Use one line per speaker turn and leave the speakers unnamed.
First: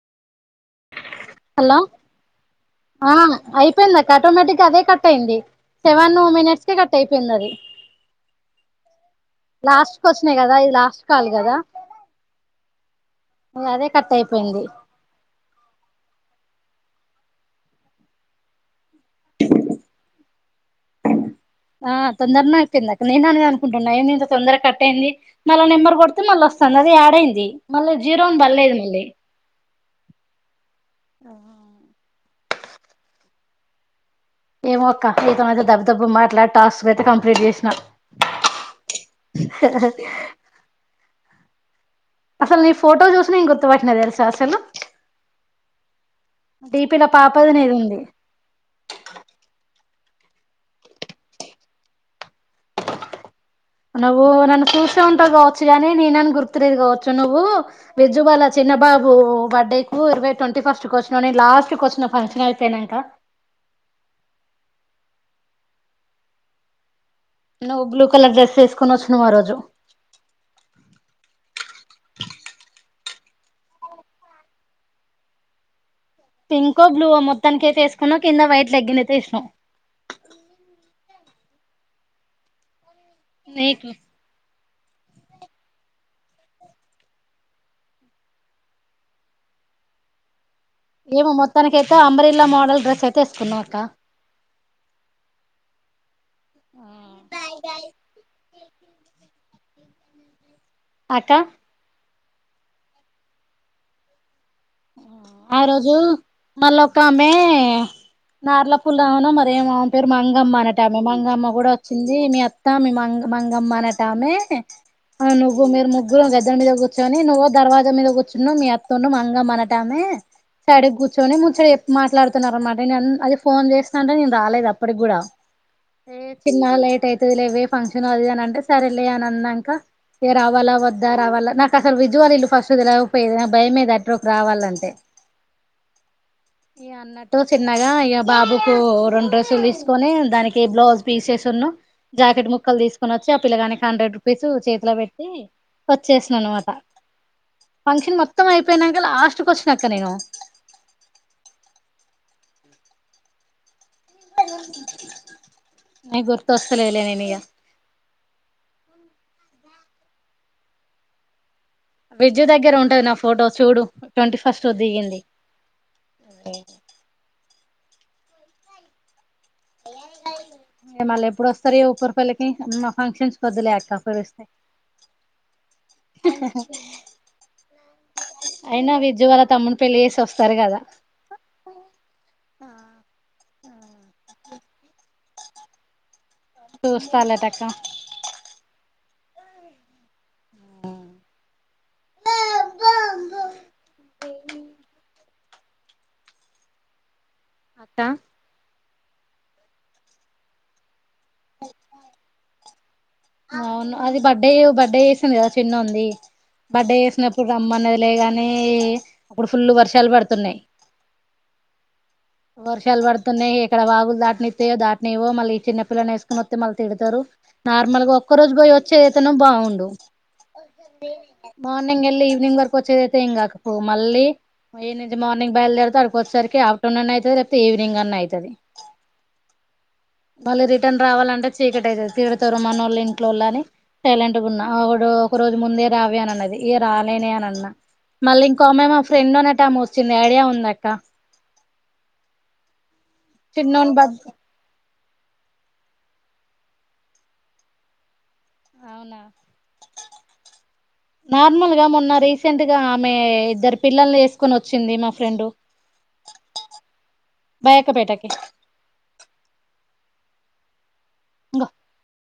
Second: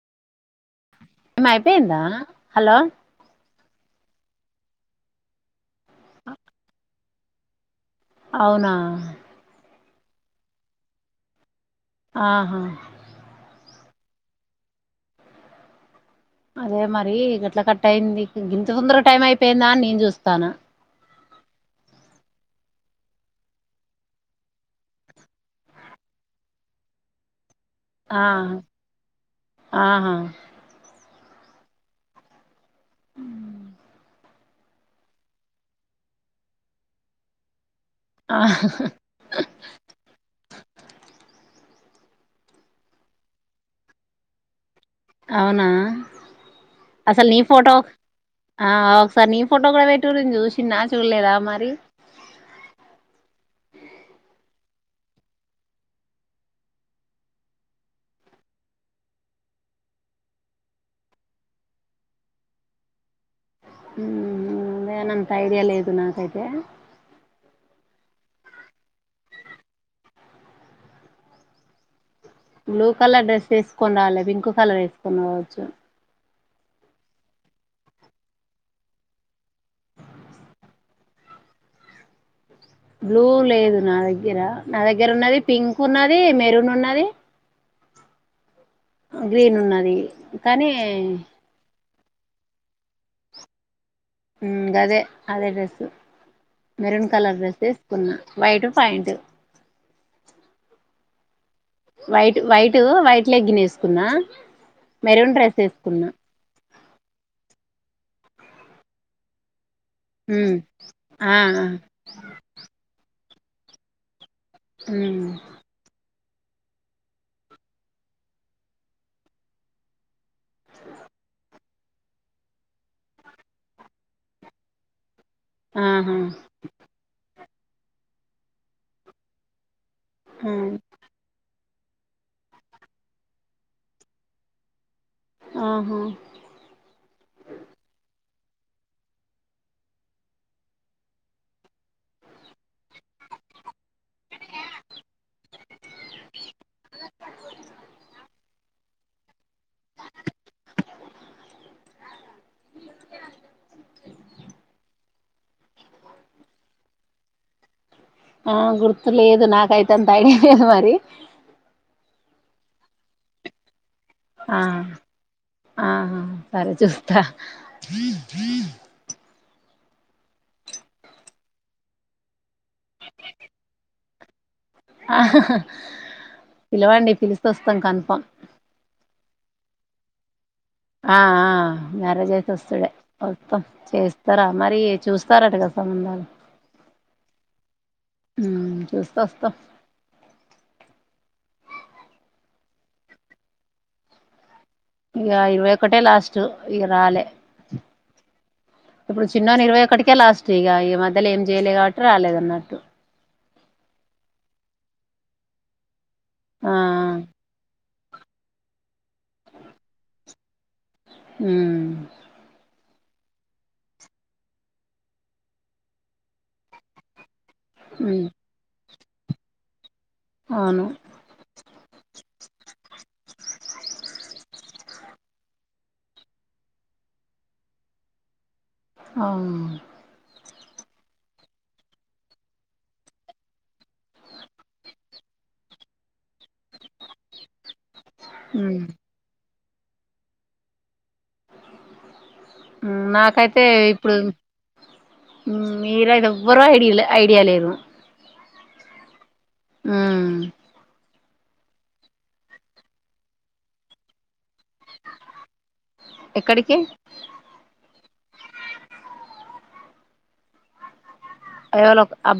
[unintelligible]
hello
అయిపోయిందా hello
ఆ అయిపోయింది ఆటోమేటిక్గా అదే కట్ అయింది సెవను మినిట్స్ కె క అయిపోయిందది
అవునా
లాస్ట్ కొచ్చినాయి కదా ఇది లాస్ట్ కాల్ కదా
ఆహా
అదే కట్ అయిపోయింది
అదే మరి గట్లా కట్ట అయింది ఇంత తొందర టైం అయిపోయిందా అని నేను చూస్తాన
ఆ తొందరనే అయిపోయింది అక్క నేను అనేది అనుకుంటున్నాయి ఇంత తొందరగా కట్ అయింది మళ్ళా నెంబర్ కొడితే మళ్ళ వస్తుంది అది యాడ్ అయింది మళ్ళీ
ఆ
జీరో అని పడలేదు మళ్లీ
ఆహా
ఆ
ఉ
ఏమో అక్క నీతోని అయితే దబ దబ మాట్లాడి టాస్క్ అయితే కంప్లీట్ చేసిన
ఆ
అసలు నీ ఫోటో చూసి నేను గుర్తుపట్టిన తెల్స అసలు
అవునా
డిపీల
అసలు నీ
పాపది
ఫోటో
నీది ఉంది
ఒకసారి నీ ఫోటో కూడా ూస నా చూలేదా మారి
నువ్వు నన్ను చూసే ఉంటావు కావచ్చు గాని నేనని గుర్తురదు కావచ్చు నువ్వు విజుబాల చిన్నబాబు బర్త్డే కు ఇరవై ట్వంటీ ఫస్ట్ క వచ్చినావు న లాస్ట్ క వచ్చిన ఫంక్షన్ అయిపోయినాక
అదేనంత ఐడియా లేదు నాకైతే
నువ్వు బ్లూ కలర్ డ్రెస్ వేసుకుొని వచ్చు నువ్ ఆ రోజు
బ్లూ కలర్ డ్రెస్ వేసుకొని రావాలి పింక్ కలర్ వేసుకొని రావచ్చు
పింకో బ్లవో మొత్తానికి అయితే వసుకున్నావు కింద వైట్ లె్న్ అయితే ఇసినాం
బ్లూ లేదు
నీకు
నా దగ్గర నా దగ్గర ఉన్నది పింక్ ఉన్నది మెరూన్ ఉన్నది గ్రీన్ ఉన్నది కానీ
అ అబరీలా మోడల్ డ్రెస్ అయితేసుకున్నాం అక్క
గదే అదే డ్రస్సు మెరూన్ కలర్ డ్రెస్ వేసుకున్నా బైట పైట్
అక్క
వైట్ వైట్ వైట్ లెగ్గిినేసుకున్నా
ఆ రోజు మళక్క ఆమె నార్ల పుల్ ఆవున మరేంవును పేరు
ఉమ్
మంగమ్మ అనట మీ
ఆ
మంగమ్మ
ఆ
కూడా వచ్చింది మీ అత్తా మీ మంగమ్ మంగమ్మన టమే
ఉమ్
ఆ నుగు మీేర్ ముగ్ గర గద్దం మీద కూర్చొని నువ్వు దవాా మీద కూర్చు మీ అత్త ను మంగా మన ంటమ చడే గుచ్చోని ముచ్చడ మాట్లాడుతున్నారన్నమాట నేను అది ఫోన్ చేస్తా అంటే నేను రాలేదు అప్పటికి కూడా
ఆహా
చిన్న లేట్ అవుతుది లేవ ఫంక్షన్ అది అన అంటే సరేలే అని అన్నాక ఏ
ఆ
రావాాల వద్ద రావాాల నా అసలు విజవాాల ఇల్లు ఫస్ట్ది లేపోయే భయమేద అడ్ర రావాలంటే
ఆహా
ఈ అన్నట్టు చిన్నగా అయ్య బాబుకు రెండు డ్రెసులు తీసుకొని దానికి బ్లౌజ్ పీసేసిన్న జాకెట్ ముక్కలు తీసుకొని వచ్చి ఆ పిల్లగానికి హండ్రెడ్ రూపీస్ చేతిలో పెట్టి వచ్చేసన్నా అనమాట ఫంక్షన్ మొత్తం అయిపోయినా అ అలాస్ట్ క్వశ్చన్ అక్క నేను న గుర్త వస్తస్తలే ఇలే నేనుగ
ఆ గుర్తులేదు నాకు రైత తాడి అద మరి
బ్రిడ్జ్ దగ్గర ఉంటుది నా ఫోటో చూడు ట్వంటీ
ఆ
ఫస్ట్ దిగింది
ఆహ సరే చూస్తా ీ
మళ్ళీ ఎప్పుడు వస్తారు ఈ ఉప్పరపల్లికి ఫంక్షన్స్ వద్దలే అక్క పరుస్తాయి
పిలవండి పిలుస్త వస్తాం కన్ఫామ్
తమను పెళ్లి చేసి వస్తా
ఆ ఆ మ్యారేజ్యితే వస్తుడే చేస్తారా మరి చూస్తారట కదా సంబంధాలు
చూస్తాలటక్క
ఉమ్ చూస్తే వస్తాం ఇక ఇరవై ఒకటే లాస్ట్ ఈగ రాలే
అత్త
ఇప్పుడు చిన్నోని ఇరవై ఒకక్కటికే లాస్ట్ ఇక ఈ మధ్యలో ఏం చేయలేదు కాబట్టి రాలేదన్నట్టు
అవును అది బర్త్ డే బర్త్డే చేసింది కదా చిన్నోంది
ఆ
బర్త్డే చేసినప్పుడు రమ్మన్నది పడుతున్నాయి
ఉమ్
వర్షాలు పడుతున్నాయి ఇక్కడ వాగులు దాటనిస్తాయో దాటనివో మళ్ళీ చిన్న పిల్లని వేసుకుని వస్తే మళ్ళీ తిడతారు నార్మల్ గా
ఉమ్
ఒక్క రోజు పోయి వచ్చేదైతేనో బాగుండు
అవును
మార్నింగ్ వెళ్ళి ఈవినింగ్ వరకు వచ్చేదైతే ఏం కాకపోవు మళ్ళీ ఏ నుంచి మార్నింగ్ బయలుదేరితే అక్కడికి వచ్చేసరికి ఆఫ్టర్నూన్ అవుతుంది లేకపోతే ఈవినింగ్ అన్న అవుతుంది
ఆ ఉమ్
మళ్ళీ రిటర్న్ రావాలంటే చీకటి అయితది తిడతారు మనోళ్ళు ఇంట్లోళ్ళు అని సైలెంట్గా ఉన్నా ఒకడు ఒక రోజు ముందే రావే అని అన్నది ఇగ రాలేనే అని అన్నా మళ్ళీ ఇంకో
ఉమ్
ఆమె మా ఫ్రెండ్ అనేటామె వచ్చింది ఐడియా ఉందా అక్క
నాకైతే
చిన్నోని బ
ఇప్పుడు మీరైతే ఎవ్వరు ఐడియా ఐడియా లేరు
అవునా
ఉమ్
నార్మల్ గా మొన్న రీసెంట్ గా ఆమె ఇద్దరు పిల్లల్ని ఏసుకొని వచ్చింది మా ఫ్రెండ్
ఎక్కడికి
బైకపేటకి ఇంక
ఎవలో అబ్బాయి